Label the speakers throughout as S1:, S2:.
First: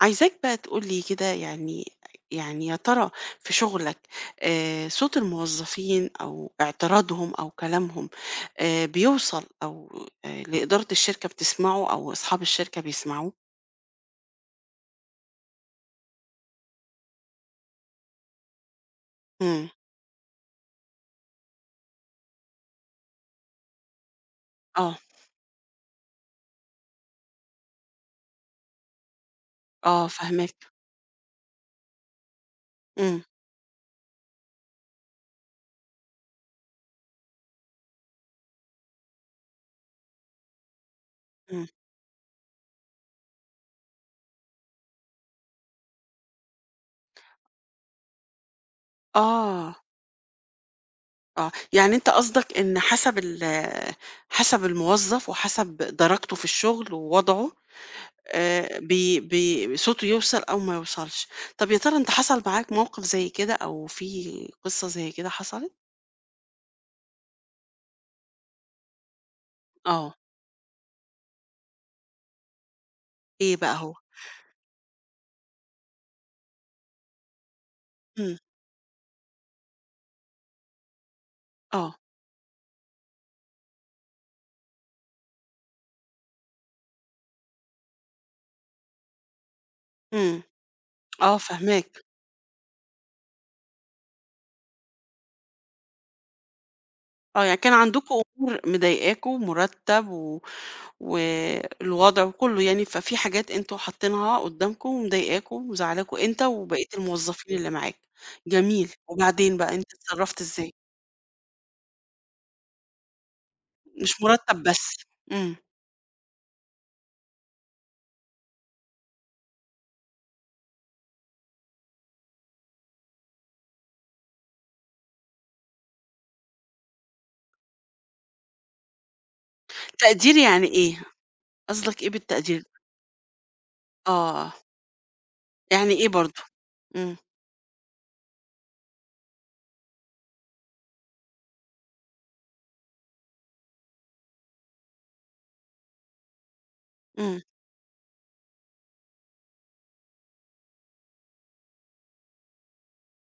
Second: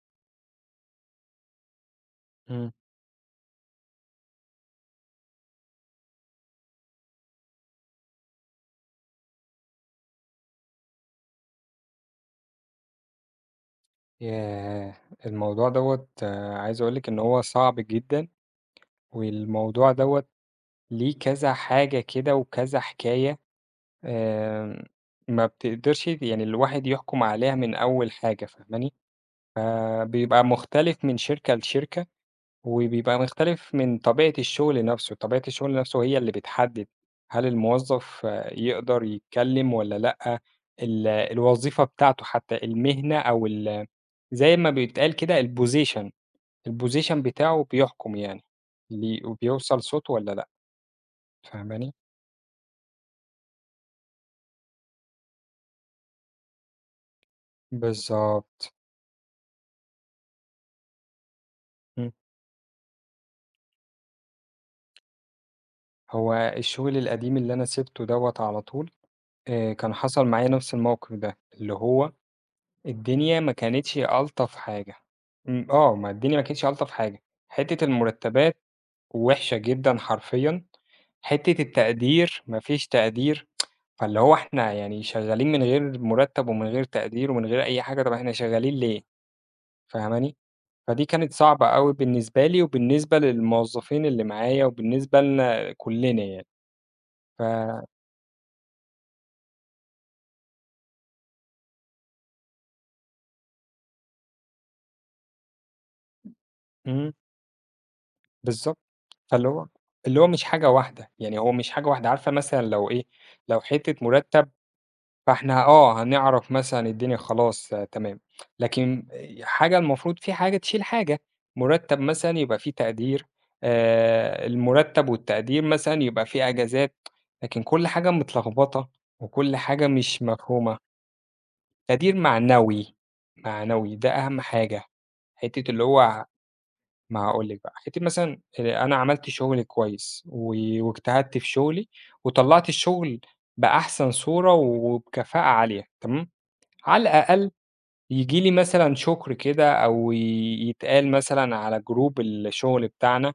S1: عايزاك بقى تقول لي كده يعني
S2: إمم.
S1: يا ترى في شغلك، صوت الموظفين أو اعتراضهم أو كلامهم بيوصل، أو لإدارة الشركة بتسمعه أو أصحاب الشركة بيسمعوه؟
S2: ياه! الموضوع دوّة عايز أقول لِك إن هو صعب جدًا،
S1: امم.
S2: والموضوع دوّة ليه كذا حاجة كده وكذا حكاية، آمم،
S1: اه.
S2: ما بتقدرش يعني الواحد يحكم عليها من أول حاجة فاهماني؟
S1: اه،
S2: فبيبقى
S1: فهمك.
S2: مختلف من شركة لشركة، وبيبقى
S1: امم.
S2: مختلف من طبيعة الشغل نفسه، طبيعة الشغل نفسه هي اللي بتحدد هل الموظف يقدر يتكلم والّا لأ، ال
S1: امم.
S2: الوظيفة بتاعته حتى المهنة أو ال زي ما بيتقال كده الposition، الposition بتاعه بيحكم يعني، لي
S1: اه.
S2: وبيوصل صوته والّا لأ،
S1: اه،
S2: فاهماني؟
S1: يعني أنت قصدك إن حسب الموظف وحسب درجته في الشغل ووضعه،
S2: بالضبط،
S1: بي بي صوته يوصل أو ما يوصلش. طَب يا ترى أنت
S2: إمم،
S1: حصل معاك موقف زي كده أو في قصة زي كده حصلت؟
S2: هو الشغل القديم اللي أنا سِبته دوّة على طول، كان
S1: آه.
S2: حصل معايا نفس الموقف ده، اللي هو الدنيا ما
S1: إيه بقى هو؟
S2: كانتش ألطف حاجة، إمم، آه، ما الدنيا ما كانتش ألطف حاجة، حتّة
S1: إمم.
S2: المرتبات وِحشة جدًا حرفيًا، حتّة
S1: آه.
S2: التقدير ما فيش تقدير، فاللي هو إحنا يعني شغّالين من غير مُرتّب ومن غير تقدير ومن غير أي حاجة، طَب إحنا شغّالين ليه؟ فاهماني؟
S1: إمم.
S2: فدي كانت
S1: آه،
S2: صعبة أوي
S1: فاهماك.
S2: بالنسبة لي وبالنسبة للموظفين اللي معايا وبالنسبة لنا كُلّنا يعني، ف
S1: آه، يعني كان عندكم أمور مضايقاكم، مرتب و والوضع وكلّه يعني، ففي حاجات أنتم حاطينها قدّامكم ومضايقاكم ومزعلاكم أنت وبقية
S2: إمم،
S1: الموظفين اللي معاك.
S2: بالضبط.
S1: جميل،
S2: فاللي
S1: وبعدين
S2: هو
S1: بقى أنت
S2: اللي هو
S1: اتصرّفت
S2: مش حاجة
S1: إزاي؟
S2: واحدة، يعني هو مش حاجة واحدة، عارفة مثلًا لو إيه، لو حتّة
S1: مش
S2: مُرتّب
S1: مرتب بس. إمم.
S2: فإحنا آه، هنعرف مثلًا الدنيا خلاص آه، تمام، لكن حاجة المفروض في حاجة تشيل حاجة، مُرتّب مثلًا يبقى في تقدير، المُرتّب والتقدير مثلًا يبقى في أجازات، لكن كل حاجة متلخبطة وكل حاجة مش
S1: تقدير يعني
S2: مفهومة،
S1: إيه؟ قصدك إيه
S2: تقدير
S1: بالتقدير؟
S2: معنوي، معنوي ده أهم
S1: آه.
S2: حاجة، حتّة اللي
S1: يعني إيه
S2: هو
S1: برضه؟ إمم.
S2: ما هاقول لِك بقى، حتّة مثلًا أنا عملت شغل كويس واجتهدت في شغلي وطلّعت الشغل بأحسن صورة وبكفاءة عالية، تمام؟ على
S1: إمم.
S2: الأقل ييجي لي مثلًا شكر كده أو ي يتقال مثلًا على جروب الشغل بتاعنا،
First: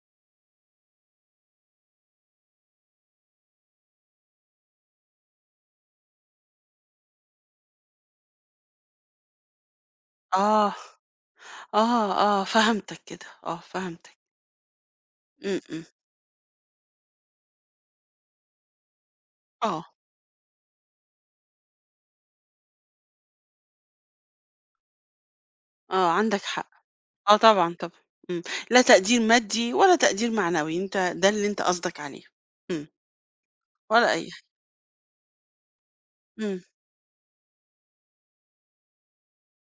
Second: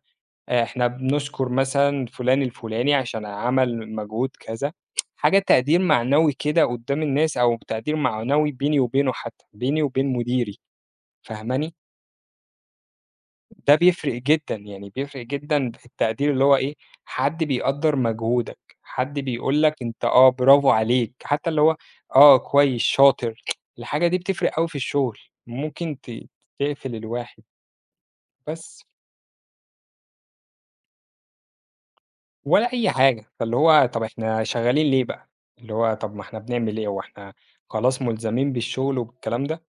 S2: إحنا بنشكر مثلًا فلان الفلاني عشان عمل مجهود كذا، حاجة تقدير معنوي كده قدّام الناس أو تقدير معنوي بيني وبينه حتى، بيني وبين مديري،
S1: آه.
S2: فاهماني؟
S1: آه. آه، فهمتك كده، آه،
S2: ده بيفرق
S1: فهمتك.
S2: جدًا، يعني بيفرق
S1: إمم.
S2: جدًا
S1: إمم.
S2: في التقدير اللي هو إيه، حد بيقدّر مجهودك، حد بيقول لك
S1: آه.
S2: أنت آه، برافو عليك، حتى اللي هو آه، كويس، شاطر، الحاجة دي بتفرق أوي في الشغل، ممكن
S1: آه،
S2: ت
S1: عندك حق.
S2: تقفل
S1: آه،
S2: الواحد
S1: طبعًا، طبعًا. إمم.
S2: بس
S1: لا تقدير مادي ولا تقدير معنوي، أنت ده اللي أنت قصدك عليه.
S2: ولا
S1: إمم.
S2: أي حاجة، فاللي هو طب
S1: ولا أي
S2: إحنا
S1: حاجة.
S2: شغالين ليه بقى؟ اللي هو طب ما إحنا
S1: إمم.
S2: بنعمل إيه، هو إحنا خلاص ملزمين بالشغل وبالكلام ده؟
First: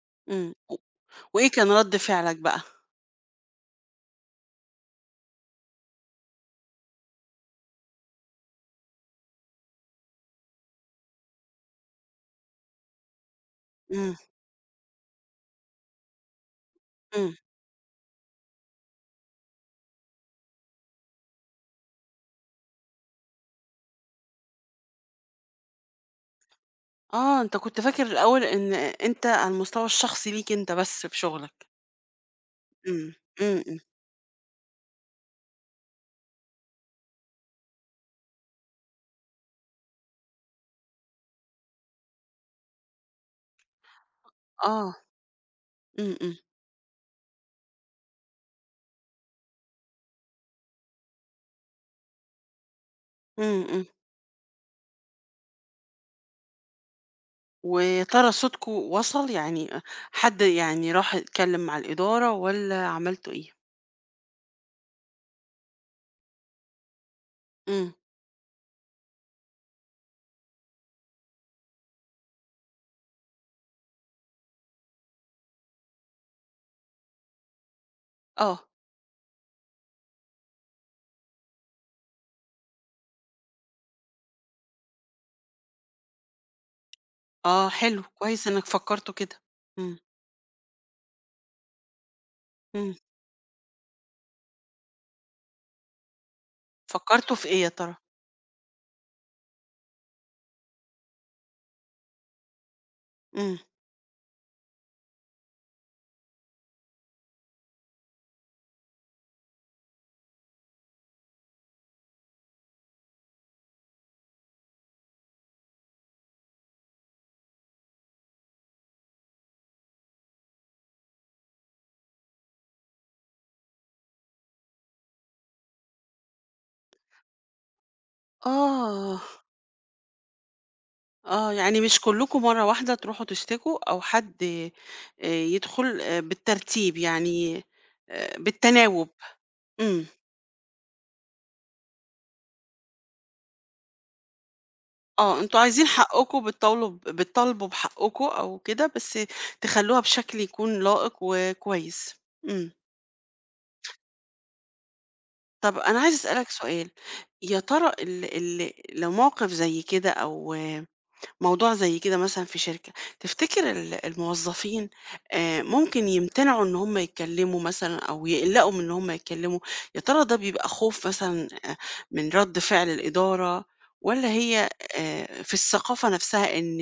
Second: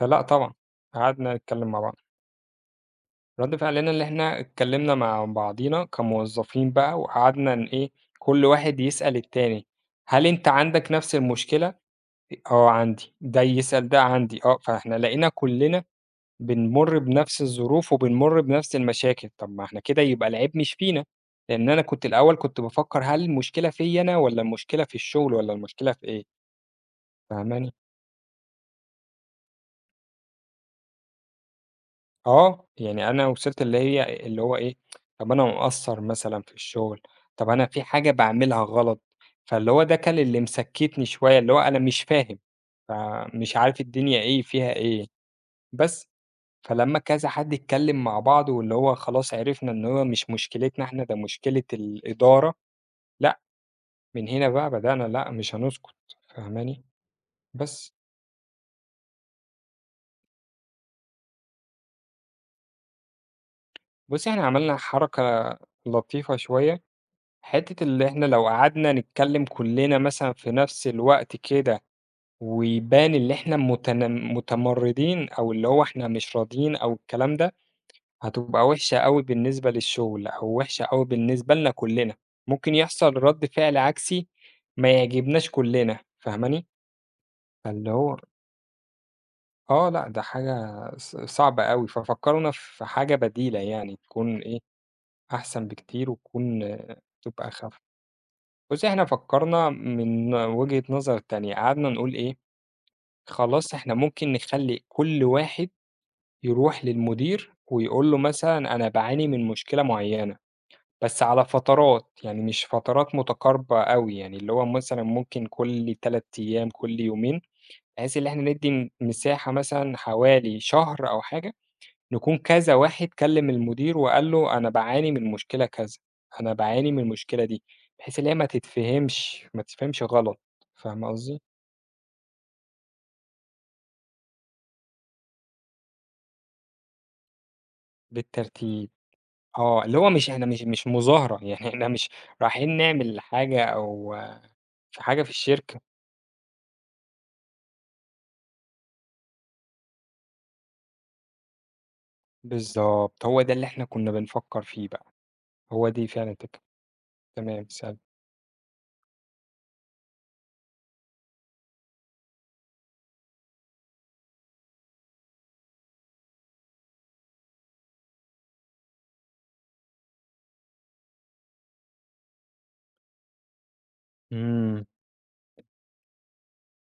S2: فلأ
S1: إمم.
S2: طبعًا،
S1: و
S2: قعدنا
S1: وإيه
S2: نتكلم
S1: كان
S2: مع
S1: رد
S2: بعض.
S1: فعلك بقى؟
S2: رد فعلنا اللي إحنا اتكلّمنا مع بعضينا كموظفين بقى وقعدنا إن إيه، كل واحد يسأل التاني، هل أنت عندك نفس المشكلة؟ آه عندي، ده يسأل ده
S1: إمم.
S2: عندي، آه، فإحنا لقينا كلّنا بنمُر
S1: إمم.
S2: بنفس الظروف وبنمُر بنفس المشاكل، طب ما إحنا كده يبقى العيب مش فينا، لإن أنا كنت الأول كنت بافكّر هل المشكلة فيّا أنا والّا المشكلة في الشغل والّا المشكلة في إيه،
S1: آه، أنت
S2: فاهماني؟
S1: كنت فاكر الأول إن أنت على المستوى الشخصي ليك أنت بس في شغلك.
S2: آه، يعني
S1: إمم.
S2: أنا
S1: إمم.
S2: وصلت
S1: إمم.
S2: اللي هي اللي هو إيه، طَب أنا مقصّر مثلًا في الشغل، طَب أنا في حاجة باعملها غلط، فاللي هو ده كان اللي مسكّتني شوية، اللي هو أنا مش فاهم، فمش عارف الدنيا إيه فيها
S1: آه.
S2: إيه، بس.
S1: إمم. إمم.
S2: فلمّا كذا حد اتكلّم مع بعض واللي هو خلاص عرفنا إن هو مش مشكلتنا إحنا، ده مشكلة الإدارة، لأ،
S1: إمم. إمم.
S2: من هنا بقى بدأنا لأ، مش هنسكت، فاهماني؟ بس.
S1: وترى صوتكم وصل، يعني حد يعني راح اتكلم مع الإدارة والّا عملتوا إيه؟
S2: بُصّي، إحنا عملنا حركة لطيفة شوية حتّة
S1: إمم.
S2: اللي إحنا لو قعدنا نتكلّم كُلّنا مثلًا في نفس الوقت كده، ويبان اللي إحنا متمردين أو اللي هو إحنا مش راضيين أو الكلام ده،
S1: آه.
S2: هتبقى وِحشة أوي بالنسبة للشغل أو وِحشة أوي بالنسبة لنا كُلّنا، ممكن يحصل رَد فعل عكسي ما يعجبناش كُلّنا، فاهماني؟
S1: آه،
S2: فاللي
S1: حلو،
S2: هو
S1: كويس إنك فكّرتوا كده.
S2: آه
S1: إمم.
S2: لأ، ده حاجة صعبة أوي، ففكّرونا في
S1: إمم.
S2: حاجة بديلة يعني تكون إيه، أحسن بكتير وتكون آه،
S1: فكّرتوا
S2: تبقى
S1: في إيه يا
S2: أخَف.
S1: ترى؟
S2: بُصّي، إحنا فكّرنا من وجهة نظر تانية، قعدنا نقول إيه،
S1: إمم.
S2: خلاص إحنا ممكن نخلّي كل واحد يروح للمدير ويقول له مثلًا أنا باعاني من مشكلة معيّنة، بس على فترات، يعني مش فترات متقاربة أوي، يعني اللي هو مثلًا ممكن كل 3 أيام، كل يومين، بحيث إن إحنا ندّي مساحة مثلًا حوالي شهر أو حاجة نكون كذا واحد كلم المدير وقال له أنا باعاني من مشكلة كذا، أنا باعاني من المشكلة دي، بحيث إن هي
S1: آه.
S2: ما تتفهمش غلط، فاهمة قصدي؟
S1: آه، يعني مش كلّكم مرّة واحدة تروحوا تشتكوا، أو حد يدخل بالترتيب يعني،
S2: بالترتيب،
S1: بالتناوب.
S2: آه، اللي
S1: إمم.
S2: هو مش إحنا مش مظاهرة، يعني إحنا مش رايحين نعمل حاجة أو في حاجة في
S1: آه، أنتم
S2: الشركة،
S1: عايزين حقّكم، بتطاولوا ب بتطالبوا بحقّكم أو كده، بس تخلّوها بشكل يكون لائق وكويس. إمم.
S2: بالضبط، هو ده اللي إحنا كنا بنفكر فيه بقى،
S1: طب
S2: هو
S1: أنا
S2: دي
S1: عايزة
S2: فعلًا
S1: أسألك
S2: الفكرة،
S1: سؤال. يا
S2: تمام
S1: ترى
S2: سلام.
S1: ال ال لو موقف زي كده أو موضوع زي كده مثلًا في شركة، تفتكر الموظفين ممكن يمتنعوا إن هم يتكلموا مثلًا أو يقلقوا من إن هم يتكلموا؟ يا ترى ده بيبقى خوف مثلًا من رد فعل الإدارة، والّا هي
S2: إمم،
S1: في الثقافة نفسها إن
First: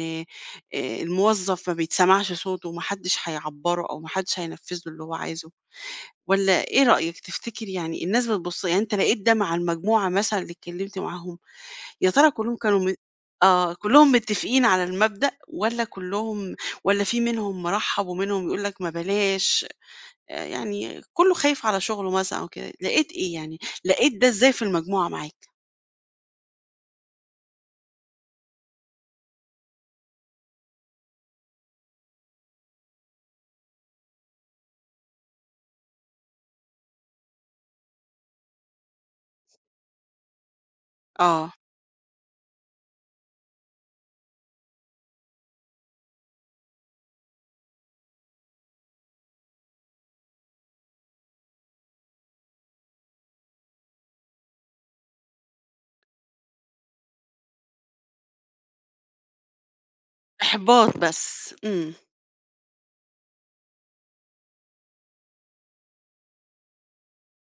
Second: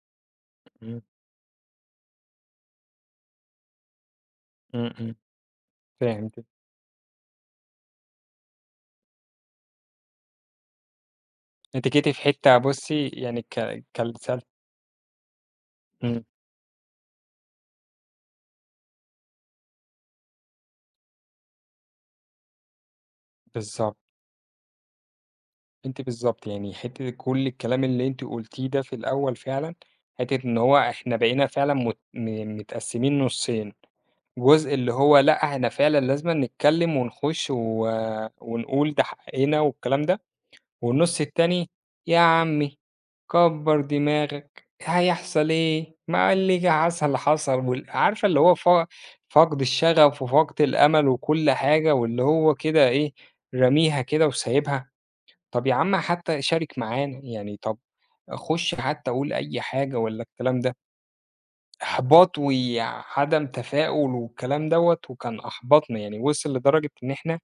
S2: إمم،
S1: الموظف ما بيتسمعش صوته وما حدش هيعبّره أو ما حدش هينفذ له
S2: إمم،
S1: اللي هو
S2: إمم،
S1: عايزه؟
S2: فهمتِك،
S1: والّا إيه رأيك؟ تفتكر يعني الناس بتبُص، يعني أنت لقيت ده مع المجموعة مثلًا اللي اتكلمت معاهم،
S2: أنتِ جيتِ
S1: يا
S2: في
S1: ترى كلّهم
S2: حتة
S1: كانوا م
S2: بُصي يعني
S1: آه، كلّهم
S2: كل
S1: متفقين على المبدأ، والّا
S2: إمم،
S1: كلّهم، والّا في منهم مرحّب ومنهم يقول لك ما بلاش، يعني كلّه خايف على شغله مثلًا أو كده، لقيت إيه يعني،
S2: بالضبط.
S1: لقيت ده إزاي في المجموعة معاك؟
S2: أنتِ بالضبط، يعني حتّة كل الكلام اللي أنتِ قُلتيه ده في الأول فعلًا، حتّة إن هو إحنا بقينا فعلًا مت م متقسّمين نُصّين، جزء اللي هو لأ، إحنا فعلًا لازمًا نتكلّم ونخُش ونقول ده حقّنا والكلام ده، والنُص
S1: آه،
S2: التاني يا عمّي كبّر دماغك، هيحصل إيه، ما اللي جه حصل حصل وال عارفة اللي هو فقد الشغف وفقد الأمل وكل حاجة، واللي هو كده إيه، راميها كده وسايبها طب يا عم حتى شارك معانا، يعني طب خُش حتى قُل أي حاجة والّا الكلام ده،
S1: إحباط بس. إمم.
S2: إحباط وعدم تفاؤل والكلام دوّة، وكان أحبطنا، يعني وصل لدرجة إن إحنا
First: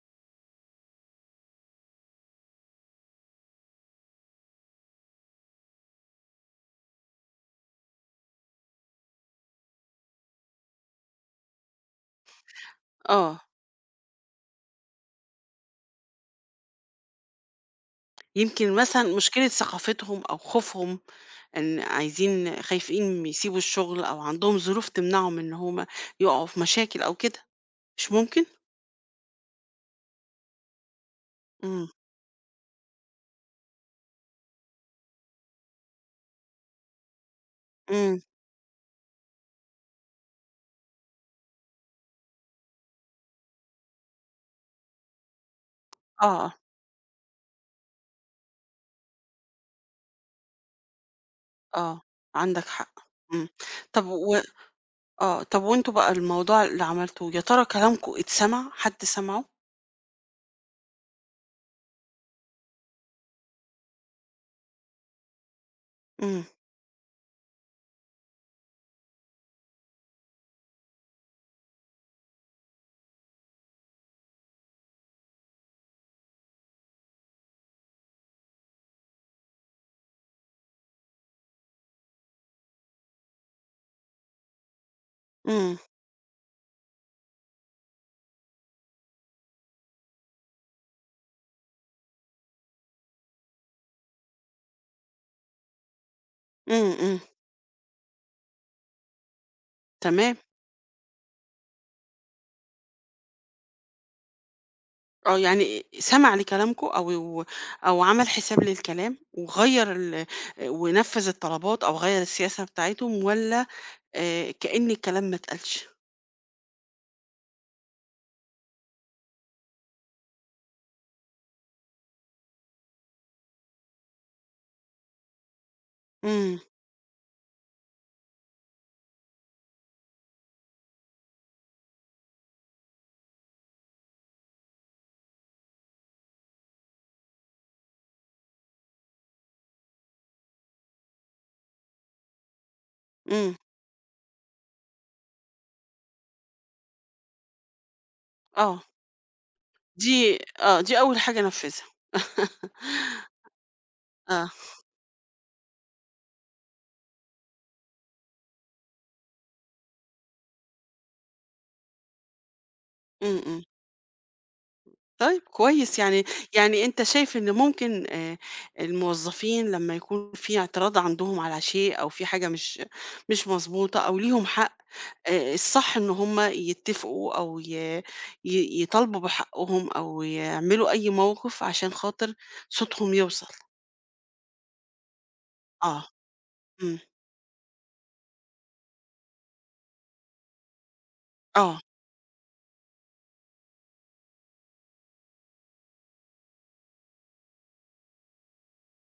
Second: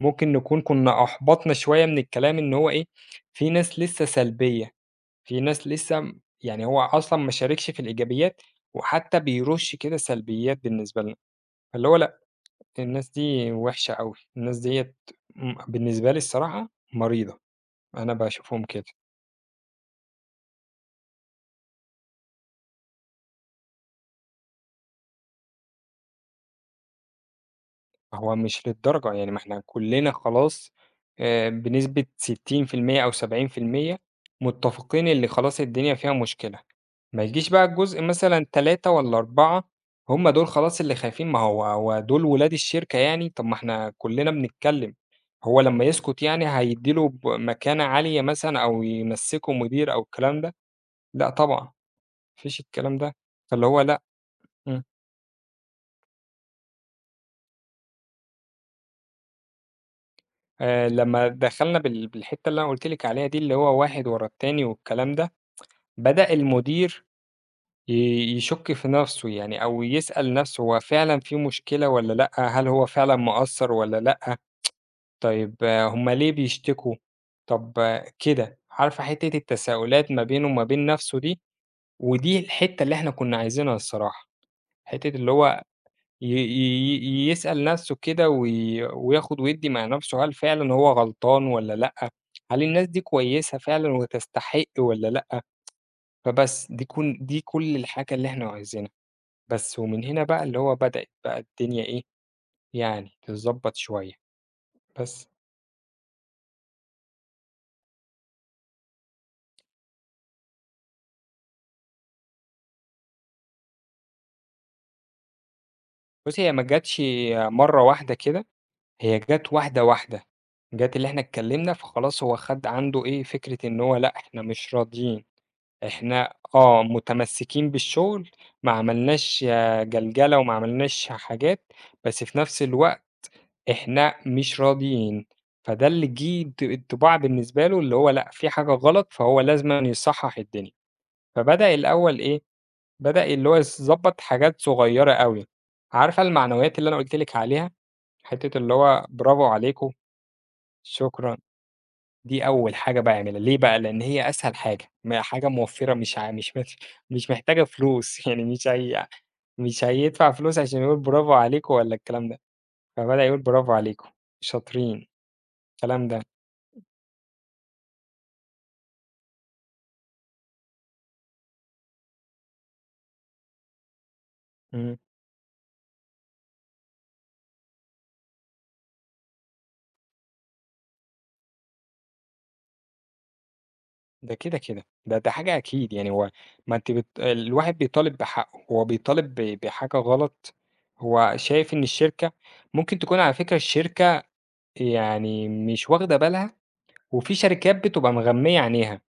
S2: ممكن نكون كنا أحبطنا شوية من الكلام إن هو إيه، في ناس لسه سلبية، في ناس لسه يعني هو أصلًا ما شاركش في الإيجابيات، وحتى بيرُش كده سلبيات بالنسبة لنا، فاللي هو لأ، الناس
S1: آه،
S2: دي وِحشة أوي، الناس ديّة بالنسبة لي الصراحة مريضة، أنا باشوفهم
S1: يمكن
S2: كده.
S1: مثلًا مشكلة ثقافتهم أو خوفهم، إن عايزين خايفين يسيبوا الشغل أو عندهم ظروف تمنعهم إن هُم يقعوا في مشاكل أو كده، مش
S2: هو
S1: ممكن؟
S2: مش للدرجة يعني ما إحنا كُلّنا خلاص
S1: إمم.
S2: بنسبة 60% أو 70% متّفقين اللي خلاص الدنيا فيها مشكلة، ما يجيش بقى الجزء
S1: إمم.
S2: مثلًا 3 والّا 4 هم دول خلاص اللي خايفين، ما هو دول ولاد الشركة يعني، طب ما إحنا كُلّنا بنتكلّم، هو لمّا يسكت
S1: آه.
S2: يعني
S1: آه.
S2: هيدّي له مكانة عالية مثلًا أو يمسّكه مدير أو الكلام ده؟ لأ طبعًا، ما
S1: آه،
S2: فيش
S1: عندك حق.
S2: الكلام ده،
S1: إمم.
S2: فاللي هو لأ،
S1: طب و
S2: إمم.
S1: آه، طب وأنتم بقى الموضوع اللي عملتوه، يا ترى كلامكم اتسمع، حد سمعه؟
S2: لمّا دخلنا بالحتّة اللي أنا قُلت لِك عليها دي، اللي هو واحد ورا التاني والكلام ده، بدأ
S1: إمم.
S2: المدير ي يشُك في نَفْسه يعني أو يسأل نَفْسه هو فعلًا في مشكلة والّا لأ، هل هو فعلًا مقصّر والّا لأ، طيب هم ليه بيشتكوا، طب آه، كده، عارفة حتّة التساؤلات ما بينه وما بين نَفْسه دي، ودي الحتّة اللي إحنا كُنّا عايزينها الصراحة، حتّة اللي هو
S1: إمم.
S2: ي ي يسأل نَفْسه كده وياخد ويدّي مع نَفْسه، هل فعلًا هو غلطان والّا لأ؟ هل الناس دي كويسة فعلًا وتستحق والّا لأ؟ فبس
S1: إمم. إمم.
S2: دي كل الحاجة اللي إحنا عايزينها، بس ومن هنا
S1: تمام.
S2: بقى اللي هو بدأت بقى الدنيا إيه، يعني تتضبّط شوية، بس.
S1: آه، يعني سمع لكلامكم، أو عمل حساب للكلام وغيّر ونفّذ الطلبات، أو غيّر السياسة بتاعتهم، والّا كأن الكلام ما اتقالش؟
S2: بُصّي، هي ما جاتش مرّة واحدة كده، هي جات واحدة، واحدة، جات اللي إحنا اتكلّمنا فخلاص هو خَد عنده إيه، فكرة إن هو لأ، إحنا مش راضيين. إحنا
S1: إمم.
S2: آه، متمسّكين بالشغل، ما عملناش آه، جلجلة وما عملناش حاجات، بس في نفس الوقت إحنا مش راضيين، فده اللي جِه انطباع بالنسبة له اللي هو لأ، في حاجة غلط فهو لازمًا يصحّح الدنيا، فبدأ الأول إيه، بدأ اللي
S1: إمم.
S2: هو يضبّط حاجات صغيّرة أوي، عارفة المعنويات اللي أنا قُلت لِك عليها، حتّة اللي
S1: آه،
S2: هو برافو عليكم،
S1: دي أول
S2: شكرًا.
S1: حاجة أنفّذها.
S2: دي أول حاجة باعملها، ليه بقى؟ لإن هي
S1: آه.
S2: أسهل حاجة، ما حاجة موفّرة مش محتاجة فلوس، يعني مش هي مش هيدفع فلوس عشان يقول برافو عليكم والّا الكلام ده، فبدأ يقول
S1: إمم. إمم.
S2: برافو عليكم، شاطرين،
S1: طيب كويس
S2: الكلام ده،
S1: يعني، يعني أنت شايف إن ممكن، الموظفين لمّا يكون في اعتراض عندهم على شيء أو في حاجة مش مضبوطة أو ليهم حق،
S2: إمم،
S1: الصح إن هُم يتّفقوا، أو ي ي يطالبوا بحقهم أو يعملوا أي موقف عشان خاطر صوتهم يوصل؟
S2: ده كده، كده، ده حاجة أكيد
S1: آه.
S2: يعني هو ما أنتِ
S1: إمم.
S2: الواحد بيطالب بحقه، هو بيطالب بحاجة غلط، هو شايف
S1: آه.
S2: إن الشركة ممكن تكون على فكرة الشركة يعني مش واخدة بالها وفي شركات بتبقى مغمية عينيها،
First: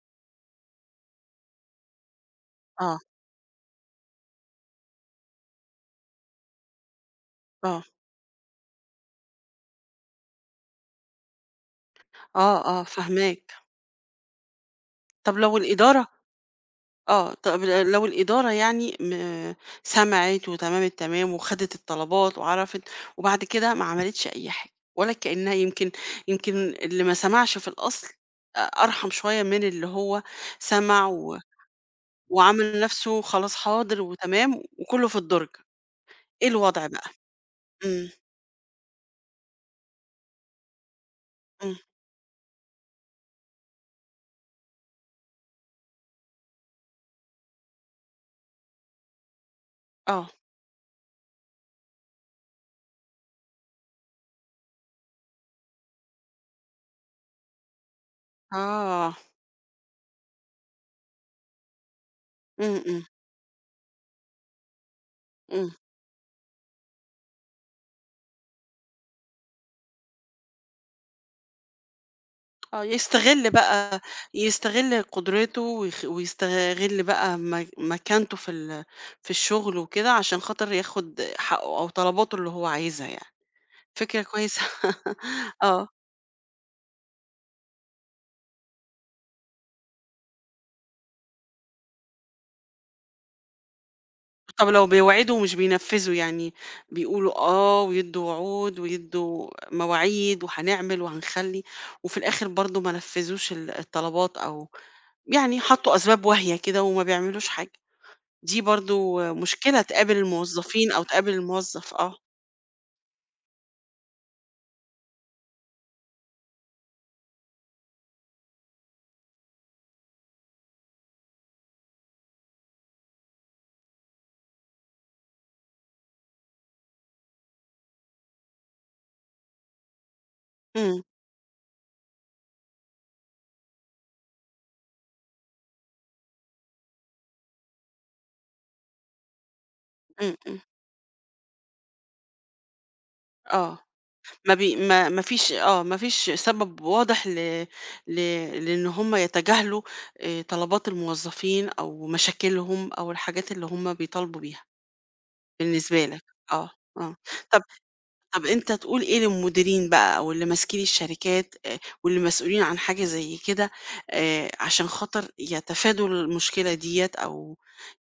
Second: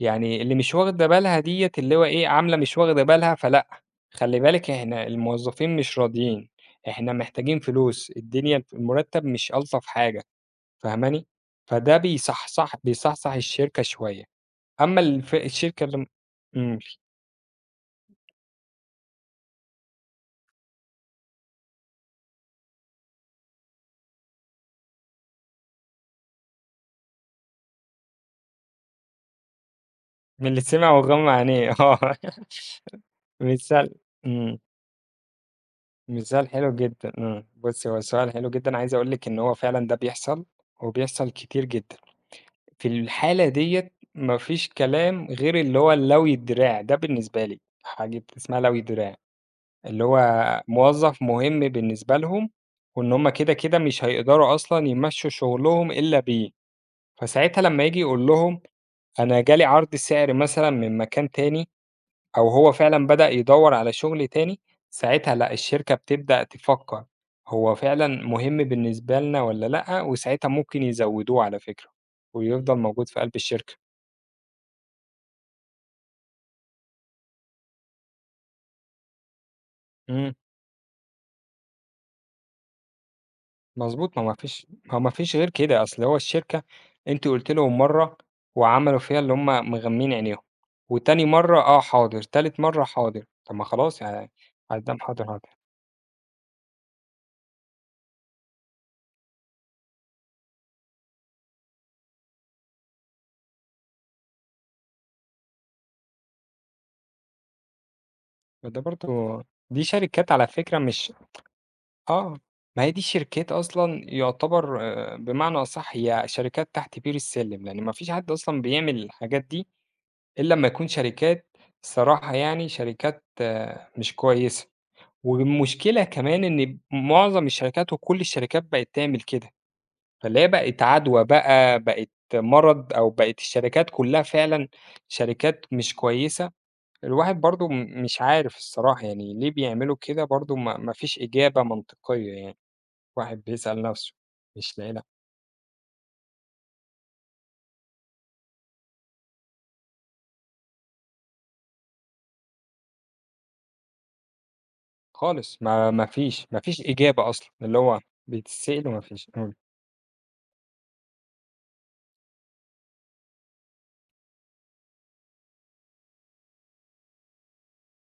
S2: يعني اللي مش واخدة بالها ديّة اللي هو إيه، عاملة مش
S1: آه.
S2: واخدة بالها فلأ، خلّي بالِك إحنا الموظفين مش راضيين، إحنا محتاجين
S1: آه.
S2: فلوس، الدنيا المرتب مش ألطف حاجة، فاهماني؟ فده
S1: آه. آه،
S2: بيصحصح
S1: فاهماك.
S2: الشركة شوية، أمّا
S1: طب لو
S2: الشركة اللي م
S1: الإدارة
S2: إمم،
S1: طب لو الإدارة يعني سمعِت وتمام التمام وخدِت الطلبات وعرفِت، وبعد كده ما عملتش أي حاجة، ولا كإنها يمكن اللي ما سمعش في الأصل أرحم شوية من اللي هو
S2: من اللي سمع
S1: سمع
S2: وغمى
S1: و
S2: عينيه آه،
S1: وعمل نَفْسه خلاص
S2: مثال
S1: حاضر
S2: إمم،
S1: وتمام وكُلّه في الدرج، إيه
S2: مثال حلو
S1: الوضع بقى؟
S2: جدًا، إمم، بُصّي هو
S1: إمم.
S2: سؤال حلو جدًا، عايز أقول لِك إن هو فعلًا ده بيحصل، وبيحصل كتير
S1: إمم.
S2: جدًا. في الحالة ديّة ما فيش كلام غير اللي هو لَوي الدراع، ده بالنسبة لي، حاجة اسمها لَوي الدراع، اللي هو
S1: آه.
S2: موظف مهم بالنسبة لهم، وإن هُم كده، كده مش هيقدروا أصلًا يمشّوا شغلهم إلا بيه، فساعتها لمّا ييجي يقول لهم
S1: آه.
S2: أنا جالي عرض سعر مثلًا من مكان تاني، أو هو
S1: إمم. إمم.
S2: فعلًا بدأ يدوّر على شغل تاني، ساعتها لأ،
S1: إمم.
S2: الشركة بتبدأ تفكّر هو فعلًا مهم بالنسبة لنا والّا لأ، وساعتها ممكن يزوّدوه على فكرة، ويفضل
S1: آه،
S2: موجود في قلب
S1: يستغل
S2: الشركة.
S1: بقى، يستغل قدرته، ويستغل بقى مكانته في الشغل وكده
S2: إمم،
S1: عشان خاطر ياخد حقه أو طلباته اللي هو عايزها يعني.
S2: مضبوط،
S1: فكرة كويسة.
S2: ما هو ما فيش غير كده،
S1: آه.
S2: أصل هو الشركة أنتِ قُلتِ لهم مرّة وعملوا فيها اللي هم مغمّين عينيهم، وتاني مرّة آه حاضر، تالت مرّة حاضر، طب ما خلاص يعني
S1: طب لو
S2: هيدّام حاضر،
S1: بيوعدوا
S2: حاضر،
S1: ومش بينفذوا، يعني بيقولوا ويدّوا وعود ويدّوا مواعيد وهنعمل وهنخلّي، وفي الآخر برضه ما نفذوش الطلبات، أو يعني حطّوا أسباب واهية كده وما بيعملوش حاجة، دي
S2: فده
S1: برضه
S2: برضه
S1: مشكلة
S2: دي
S1: تقابل
S2: شركات على فكرة
S1: الموظفين أو
S2: مش
S1: تقابل الموظف. آه.
S2: آه، ما هي دي شركات أصلًا يُعتبر بمعنى أصح هي شركات تحت بير السلِّم، لإن ما فيش حد أصلًا بيعمل الحاجات دي إلا أمّا يكون شركات الصراحة يعني شركات آه، مش كويسة. والمشكلة كمان إن معظم الشركات وكل الشركات بقت تعمل كده، فاللي هي بقت
S1: إمم.
S2: عدوى بقى، بقت مرض أو بقت الشركات كلها فعلًا شركات مش كويسة، الواحد برضه مش عارف الصراحة يعني ليه بيعملوا كده
S1: إمم.
S2: برضه
S1: إمم.
S2: ما فيش إجابة منطقية يعني، الواحد
S1: آه،
S2: بيسأل نفسه
S1: ما بي
S2: مش لاقي لها
S1: ما ما فيش آه، ما فيش سبب واضح ل ل لإن هُم يتجاهلوا طلبات الموظفين أو مشاكلهم أو الحاجات اللي هُم بيطالبوا بيها،
S2: خالص
S1: بالنسبة لك.
S2: ما
S1: آه.
S2: فيش
S1: آه.
S2: إجابة أصلًا، اللي هو
S1: طب أنت
S2: بتتسأل وما
S1: تقول إيه
S2: فيش إمم،
S1: للمديرين بقى، أو اللي ماسكين الشركات واللي مسؤولين عن حاجة زي كده، عشان خاطر يتفادوا المشكلة ديّة، أو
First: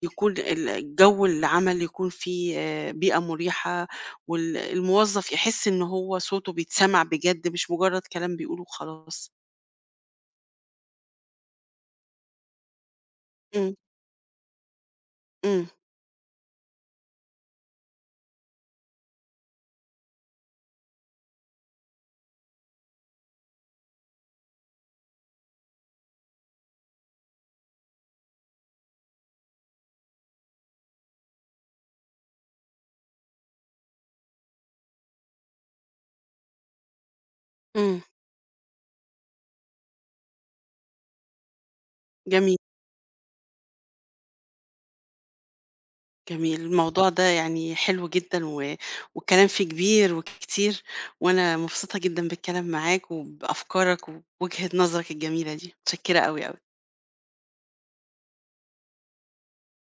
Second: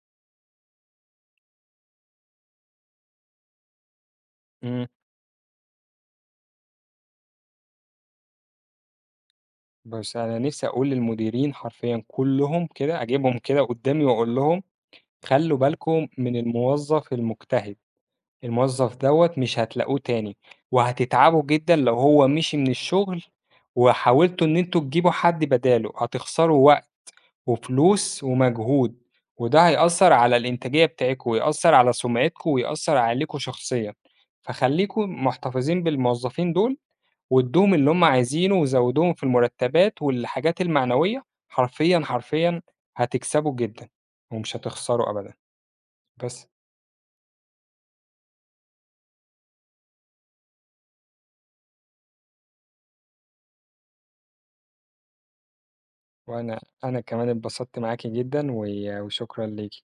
S1: يكون الجو العمل يكون فيه بيئة مريحة،
S2: إمم،
S1: الموظف يحس إن هو صوته بيتسمع بجد مش مجرد كلام بيقوله وخلاص؟
S2: بس أنا نفسي أقول للمديرين حرفيًا كلّهم كده أجيبهم كده
S1: إمم.
S2: قدّامي وأقول لهم خلّوا
S1: إمم.
S2: بالكم من الموظف المجتهد، الموظف دوّة مش هتلاقوه تاني، وهتتعبوا جدًا لو هو مشي من الشغل وحاولتوا إن أنتم تجيبوا حد بداله، هتخسروا وقت وفلوس ومجهود، وده هيأثّر على الإنتاجية بتاعتكم ويأثّر على سُمعتكم ويأثّر عليكم شخصيًا، فخلّيكم محتفظين بالموظفين دول وادّوهم اللي
S1: إمم.
S2: هم عايزينه وزوّدوهم في المرتبات والحاجات المعنوية، حرفيًا،
S1: جميل.
S2: حرفيًا هتكسبوا جدًا ومش هتخسروا أبدًا، بس.
S1: جميل. الموضوع ده يعني حلو جدًا، و والكلام فيه كبير وكتير، وأنا مبسوطة جدًا بالكلام معاك وبأفكارك ووجهة نظرك الجميلة دي، متشكرة أوي،
S2: وأنا
S1: أوي.
S2: أنا كمان اتبسطت معاكِ جدًا وشكرًا ليكِ.